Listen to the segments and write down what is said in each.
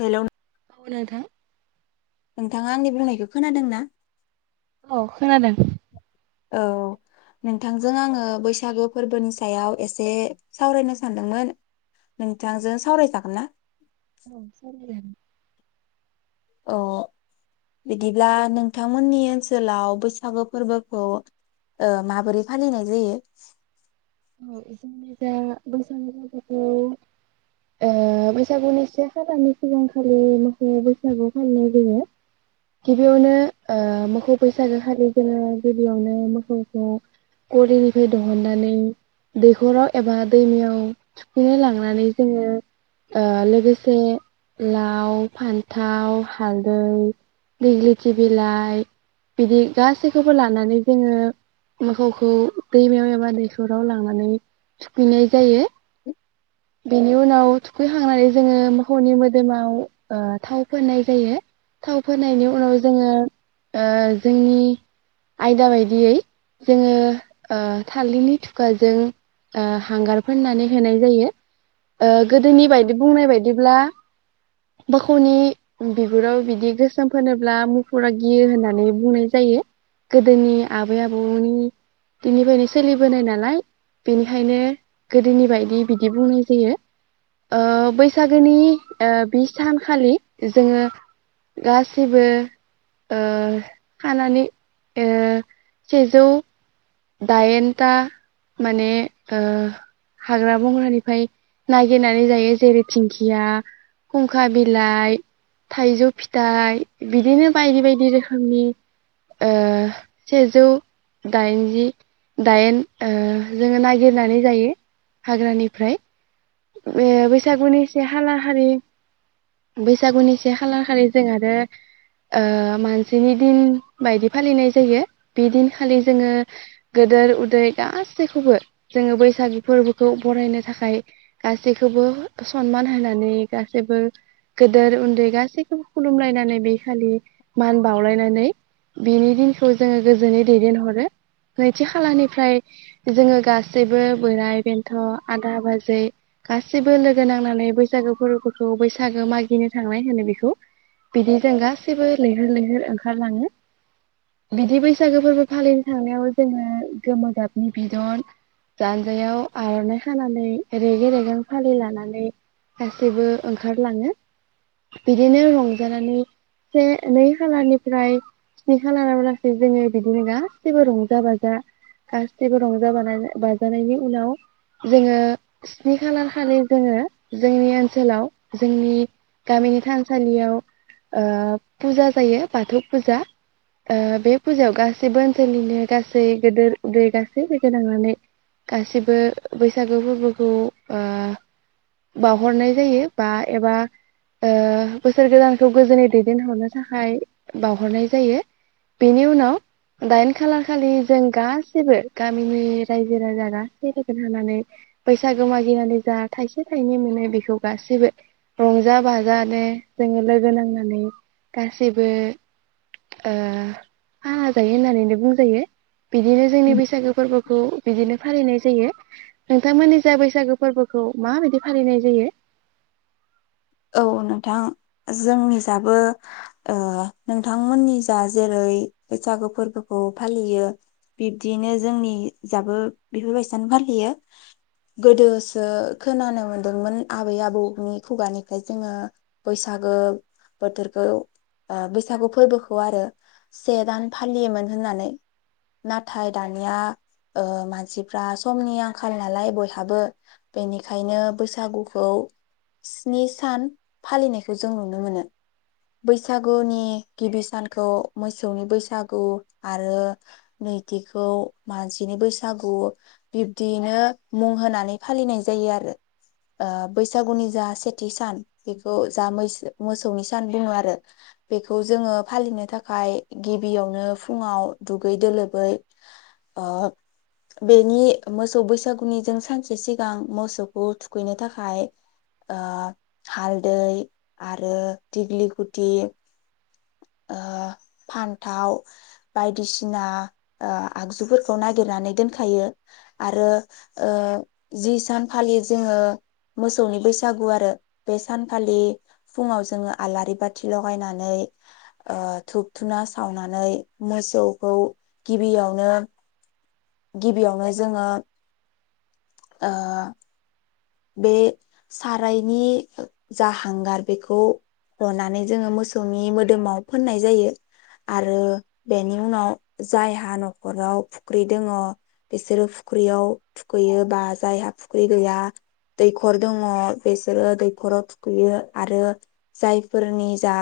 Hello नो औ नोंथां। नोंथाङा आंनि बुंनायखौ खोनादों ना? औ खोनादों। औ नोंथांजों आङो बैसागो फोरबोनि सायाव एसे सावरायनो सानदोंमोन नोंथांजों सावरायजागोन ना? औ सावरायजागोन। अ बिदिब्ला नोंथांमोननि ओनसोलाव बैसागु फोरबोखौ ओ माबोरै फालिनाय जायो? औ जोंनि जा बैसागु फोरबोखौ ओ बैसागुनि से खालानि सिगांखालि मोसौनि बैसागु फालिनाय जायो गिबियावनो ओ मोखौ बैसागो फालि जङो गिबियावनो मोसौखौ गलिनिफ्राय दहननानै दैखराव एबा दैमायाव थुखैनो लांनानै जोङो ओ लोगोसे लाव फान्थाव हालदै दिग्लिथि बिलाइ बिदि गासैखौबो लानानै जोङो मोखौखौ दैमायाव एबा दैखर राव लांनानै थुखैनाय जायो। बेनि उनाव थुखैखांनानै जोङो मोखौनि मोदोमाव ओ थाव फोननाय जायो थाव फोननायनि उनाव जोङो ओ जोंनि आयदा बायदियै जोङो ओ थालिरनि थुखाजों ओ हांगार फोननानै होनाय जायो। ओ गोदोनि बायदि बुंनाय बायदिब्ला मोखौनि बिबुराव बिदि गोसोम फोनोब्ला मुफुरा गियो होननानै बुंनाय जायो गोदोनि आबै आबौनि दिननिफ्रायनो सोलिबोनाय नालाय बेनिखायनो गोदोनि बायदि बिदि बुंनाय जायो ओ बैसागोनि ओ बि सानखालि जोङो गासिबो ओ खानानै ओ सेजौ दाइनथा माने ओ हाग्रा बंग्रानिफ्राय नागिरनानै जायो जेरै धिंखिया खुंखा बिलाइ थाइजौ फिथाइ बिदिनो बायदि बायदि रोखोमनि ओ सेजौ दाइन जि दाइन ओ जोङो नागिरनानै जायो हाग्रानिफ्राय। बे बैसागुनि से खालारखालि बैसागुनि से खालारखालि जों आरो ओ मानसिनि दिन बायदि फालिनाय जायो बे दिनखालि जोङो गेदोर उदै गासैखौबो जोङो बैसागु फोरबोखौ बरायनो थाखाय गासैखौबो सनमान होनानै गासैबो गोदोर उन्दै गासैखौबो खुलुमलायनानै बे खालि मान बावलायनानै बिनि दिनखौ जोङो गोजोनै दैदेनहरो नैथि खालानिफ्राय जोङो गासैबो बोराय बेन्थ' आदा बाजै गासैबो लोगो नांनानै बैसागो फोरबोखौ बैसागो मागिनो थांनाय होनो बेखौ बिदि जों गासैबो लैहोर लैहोर ओंखारलाङो बिदि बैसागो फोरबो फालिनो थांनायाव जोङो गोमो गाबनि बिदन जानजायाव आर'नाइ खानानै रेगे रेग जों फालि लानानै गासैबो ओंखारलाङो बिदिनो रंजानानै से नै खालारनिफ्राय स्नि खालाराव लासै जोङो बिदिनो गासैबो रंजा बाजा गासैबो रंजा बाना बाजानायनि उनाव जोङो स्नि खालार खालि जोङो जोंनि ओनसोलाव जोंनि गामिनि थानसालियाव ओ फुजा जायो बाथौ फुजा ओ बे फुजायाव गासैबो ओनसोलनिनो गासै गोदोर उदै गासै लोगो नांनानै गासैबो बैसागो फोरबोखौ ओ बावहरनाय जायो बा एबा ओ ‌बोसोर गोदानखौ गोजोनै दैदेनहरनो थाखाय बावहरनाय जायो बेनि उनाव दायेन खालार खालि जों गासैबो गामिनि राज्यो राजा गासैबो लोगो होनानै बैसागो माग बिनानै जा थाइसे थाइनै मोनो बेखौ गासैबो रंजा बाजानो जोङो लोगो नांनानै गासैबो ओ खाना जायो होननानैनो बुंजायो। बिदिनो जोंनि बैसागो फोरबो खौ बिदिनो फालिनाय जायो नोंथांमोननि जाय बैसागो फोरबोखौ माबायदि फालिनाय जायो? औ नोंथां जोंनि जाबो ओ नोंथांमोननि जा जेरै बैसागु फोरबोखौ फालियो बिब्दिनो जोंनि जाबो बेफोरबायसानो फालियो गोदोसो खोनानो मोनदोंमोन आबै आबौनि खुगानि फाय जोङो बैसागो बोथोरखौ ओ बैसागु फोरबोखौ आरो से दान फालियोमोन होननानै नाथाय दानिया ओ मानसिफ्रा समनि आंखाल नालाय बयहाबो बेनिखायनो बैसागुखौ स्नि सान फालिनायखौ जों नुनो मोनो बैसागुनि गिबि सानखौ मोसौनि बैसागु आरो नैथिखौ मानसिनि बैसागु बिब्दियैनो मुं होनानै फालिनाय जायो आरो ओ बैसागुनि जा से थि सान' बेखौ जा मैसो मोसौनि सान बुङो आरो बेखौ जोङो फालिनो थाखाय गिबियावनो फुङाव दुगैदो लोबै ओ बेनि मोसौ बैसागुनिजों सानसे सिगां मोसौखौ थुखैनो थाखाय हालदै आरो दिग्लि गुटि ओ फान्थाव बायदिसिना ओ आगजुफोरखौ नागिरनानै दोनखायो आरो ओ जि सानखालि जोङो मोसौनि बैसागु आरो बे सानखालि फुङाव जोङो आलारि बाथि लगायनानै ओ धुप धुना सावनानै मोसौखौ गिबियावनो गिबियावनो जोङो ओ बे सारायनि जा हांगार बेखौ हनानै जोङो मोसौनि मोदोमाव फोननाय जायो आरो बेनि उनाव जायहा न'खराव फुख्रि दङ बिसोरो फुख्रियाव थुखैयो बा जायहा फुख्रि गैया। दैखर दङ बेसोरो दैखराव थुखैयो आरो जायफोरनि जा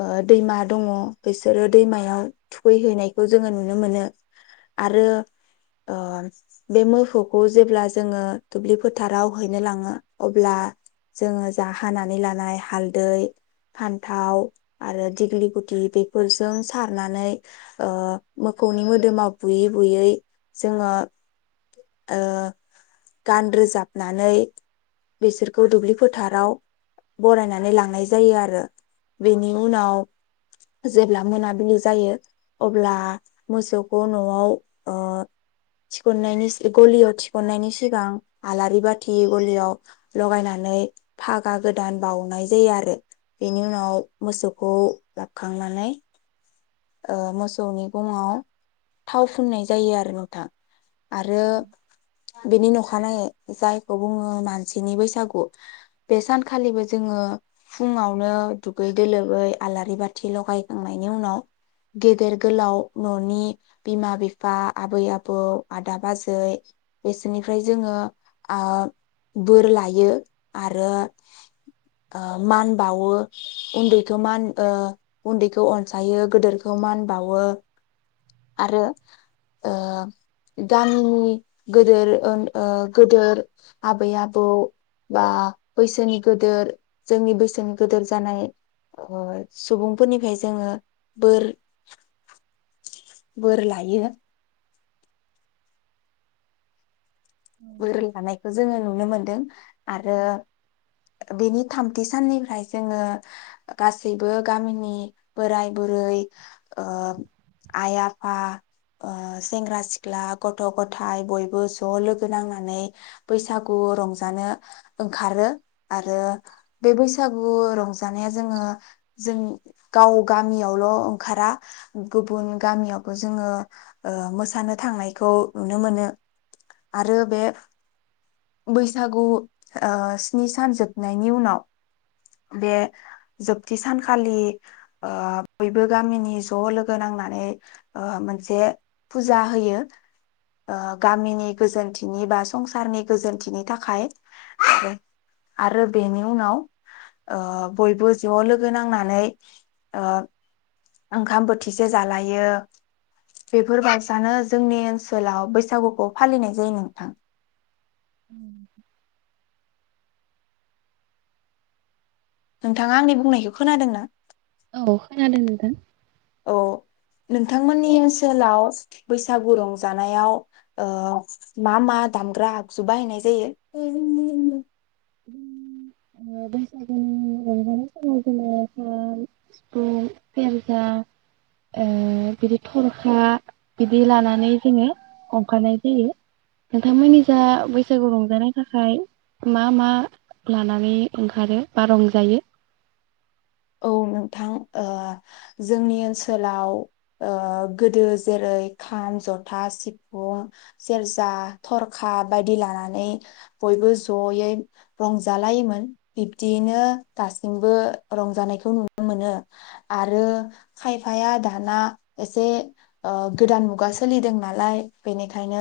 ओ दैमा दङ बेसोरो दैमायाव थुखैहैनायखौ जोङो नुनो मोनो आरो ओम बे मोसौखौ जेब्ला जोङो दुब्लि फोथाराव बोहैनो लाङो अब्ला जोङो जा हानानै लानाय हालदै फान्थाव आरो दिग्लि गुदि बेफोरजों सारनानै ओ मोखौनि मोदोमाव बुयै बुयै जोङो ओ गान रोजाब नानै बिसोरखौ दुब्लि फोथाराव बरायनानै लांनाय जायो आरो बेनि उनाव जेब्ला मोनाबिलि जायो अब्ला मोसौखौ न'आव ओ थिखोनायनि सि गलियाव थिखन्नायनि सिगां आलार रि बाथि गलियाव लगायनानै फागा गोदान बाउनाय जायो आरो बेनि उनाव मोसौखौ लाबोखांनानै ओ मोसौनि गङाव थाव फुननाय जायो आरो नोंथां। आरो बेनि न'ख अखानायै जायखौ बुङो मानसिनि बैसागु बे सानखालिबो जोङो फुङावनो दुगैदो लोबै आलारि बाथि लगायखांनायनि उनाव गेदेर गोलाव न'नि बिमा-बिफा आबै-आबौ आदा-बाजै बिसोरनिफ्राय जोङो आ बोर लायो आरो ओ मानबावो उन्दैखौ मान ओ उन्दैखौ अनसायो। गेदोरखौ मानबावो। आरो ओम गामिनि गोदोर ओन ओ गोदोर आबै-आबौ बा बैसोनि गोदोर जोंनि बैसोनि गोदोर जानाय ओ सुबुंफोरनिफ्राय जोङो बोर बोर लायो। बोर लानायखौ जोङो नुनो मोन दों। आरो बेनि थामथि साननिफ्राय जोङो गासैबो गामिनि बोराय बुरै ओ आइ आफा सेंग्रा सिख्ला गथ' गथाय बयबो ज' लोगो नांनानै बैसागु रंजानो ओंखारो आरो बे बैसागु रंजानाया जोङो जों गाव गामियावल' ओंखारा गुबुन गामियावबो जोङो मोसानो थांनायखौ नुनो मोनो। आरो बे बैसागु ओ स्नि सान जोबनायनि उनाव बे जोबथि सानखालि बयबो गामिनि ज' लोगो नांनानै मोनसे फुजा होयो ओ गामिनि गोजोनथिनि बा संसारनि गोजोनथिनि थाखाय आरो बेनि उनाव ओ बयबो ओ ज' लोगो नांनानै ओ ओंखाम बोथिसे जालायो बेफोर बायसानो जोंनि ओनसोलाव बैसागुखौ फालिनाय जायो नोंथां। उम नोंथाङा आंनि बुंनायखौ खोनादों ना? औ खोनादों नोंथां। औ नोंथांमोननि ओनसोलाव बैसागु रंजानायाव ओ मा मा दामग्रा आगजु बाहायनाय जायो? ओ बैसागुनि सिफुं, सेरजा ओ बिदि थरखा बिदि लानानै जोङो अंखारनाय जायो नोंथांमोननि जा बैसागु रंजानाय थाखाय मा मा लानानै ओंखारो बा रंजायो? औ नोंथां ओ जोंनि ओनसोलाव ओ गोदो जेरै खाम जथा सिफुं सेरजा थरखा बायदि लानानै बयबो जयै रंजालायोमोन बिब्दियैनो दासिमबो रंजानायखौ नुनो मोनो आरो खायफाया दाना एसे ओ गोदान मुगा सोलिदों नालाय बेनिखायनो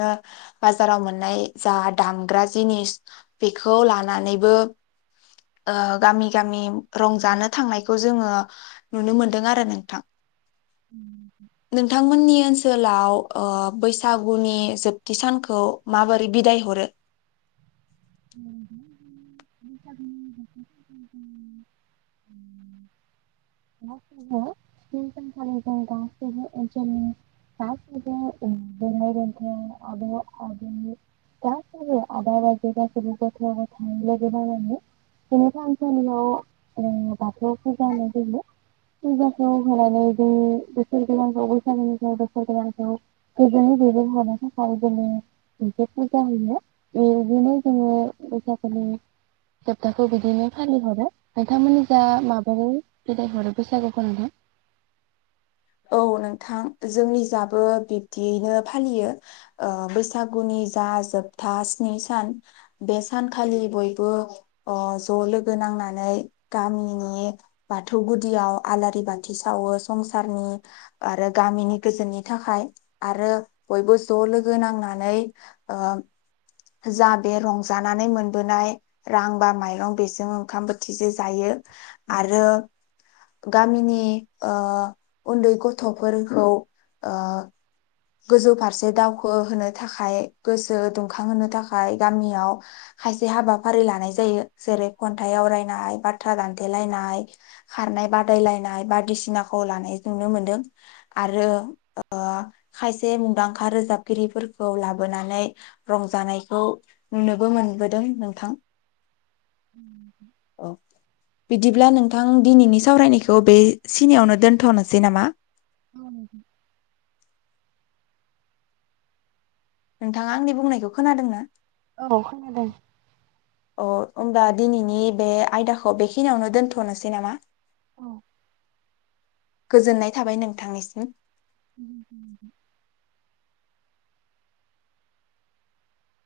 बाजाराव मोननाय जा दामग्रा जिनिस बेखौ लानानैबो गामि गामि रंज जानो थांनायखौ जोङो नुनो मोनदों आरो नोंथां। नोंथांमोननि ओनसोल ओनसोलाव ओ बैसागुनि जोबथि सानखौ माबोरै बिदाय हरो? [unintelligible] [unintelligible] स्नि सानखालि जोंनि ओनसोलनि गासैबो उम बोराय बेन्थ' आब' आगै गासैबो आदा बाजै गासैबो गथ' गथाय लोगो नांनानै जोंनि थान सालियाव बाथौ फुजा होनाय जायो। फुजाखौ होनानै जों बोसोर गोदानखौ बैसागुनिफ्राय बोसोर गोलानखौ गोजोनै दैदेनहरनो थाखाय जोङो मोनसे फुजा होयो बिदिनो जोङो बैसागोनि जोबथाखौ बिदिनो फालिहरो। नोंथांमोननि जा माबोरै बिदायहरो? बैसागुखौ नोंथां? औ नोंथां जोंनि जाबो बिब्दियैनो फालियो ओ बैसागुनि जा जोबथा स्नि सान बे सानखालि बयबो अ ज' लोगो नांनानै गामिनि बाथौ गुदियाव आलारि बाथि सावो संसा सारनि आरो गामिनि गोजोननि थाखाय आरो बयबो ज' लोगो नांनानै ओ जा बे रंजानानै मोनबोनाय रां बा माइरं बेजों ओंखाम बोथिजो जायो आरो गामिनि ओ उन्दै गथ'फोरखौ ओ गोजौ फारसे दावखोहोनो थाखाय गोसो दुंखांहोनो थाखाय गामियाव खायसे हाबाफारि लानाय जायो जेरै खन्थाइ आवरायनाय बाथ्रा दानथेलायनाय खारनाय बादायलायनाय बायदिसिनाखौ लानाय नुनो मोनदों आरो। खायसे मुंदांखा रोजाबगिरिफोरखौ लाबोनानै रंजानायखौ नुनोबो मोनबोदों नोंथां। उम औ बिदिब्ला नोंथां दिनैनि सावरायनायखौ बे सिनियावनो दोन्थ'नोसै नामा? औ नोंथां नोंथाङा आंनि बुंनायखौ खोनादों ना? औ खोनादों। अ होमबा दिनैनि बे आयदाखौ बेखिनियावनो दोनथ'नोसै नामा गोजोननाय थाबाय नोंथांनिसिम। [unintelligible]